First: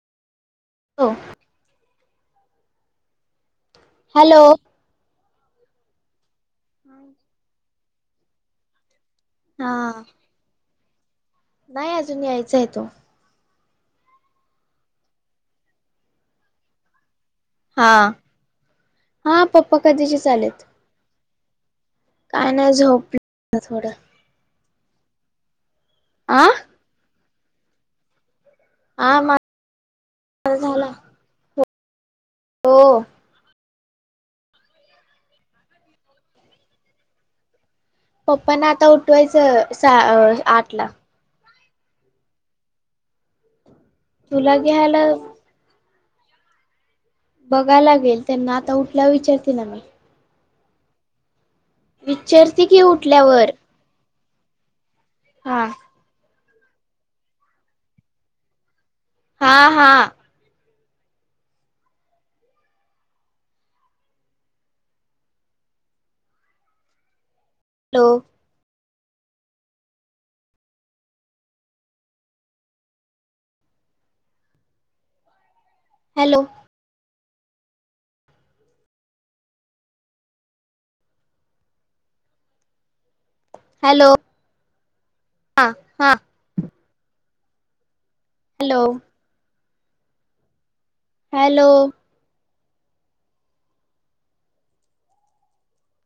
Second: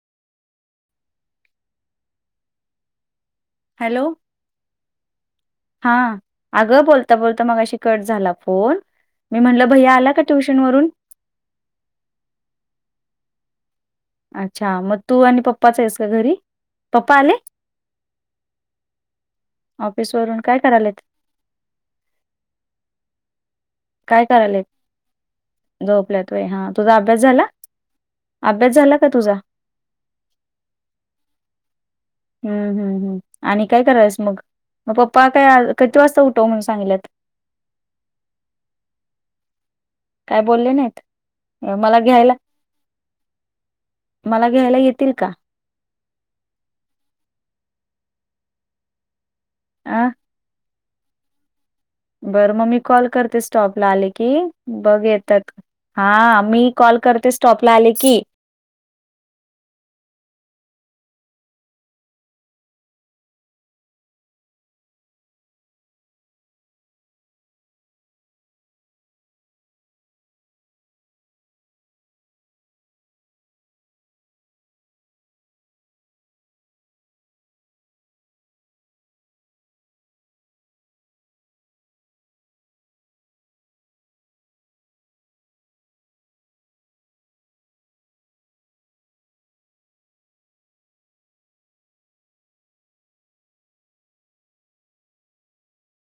हो. हॅलो. हा अगं बोलता बोलता मगाशी कट झाला फोन मी हा म्हणलं भैया आला का ट्युशन वरून नाही अजून यायचा आहे तो. अच्छा मग तू आणि पप्पाच आहेस का घरी, पप्पा आले? हा हा पप्पा ऑफिस कधीचे वरून काय आलेत. करायलेत काय नायं झोपले [inaudible] थोडं. काय करालयलेत? झोपल्यात होय, आ हा. तुझा अभ्यास झाला? अभ्यास झाला का हा तुझा? माझा [unintelligible] झाला. हम्म हम्म हो हम्म आणि काय करायस मग म पप्पा काय किती वाजता उठव म्हणून सांगिल्यात? पप्पाना आता उठवायचं. सा काय बोलले आठ ला नाहीत. मला घ्यायला मला घ्यायला येतील का? बघाय लागेल. त्यांना आता उठल्यावर विचारते ना मी. अ बरं विचारते मग मी की कॉल करते उठल्यावर स्टॉप. ला आले की बघ येतात. हा हा मी कॉल करते, स्टॉपला आले की. हा हा. Hello hello. हॅलो. हा हा हॅलो. हॅलो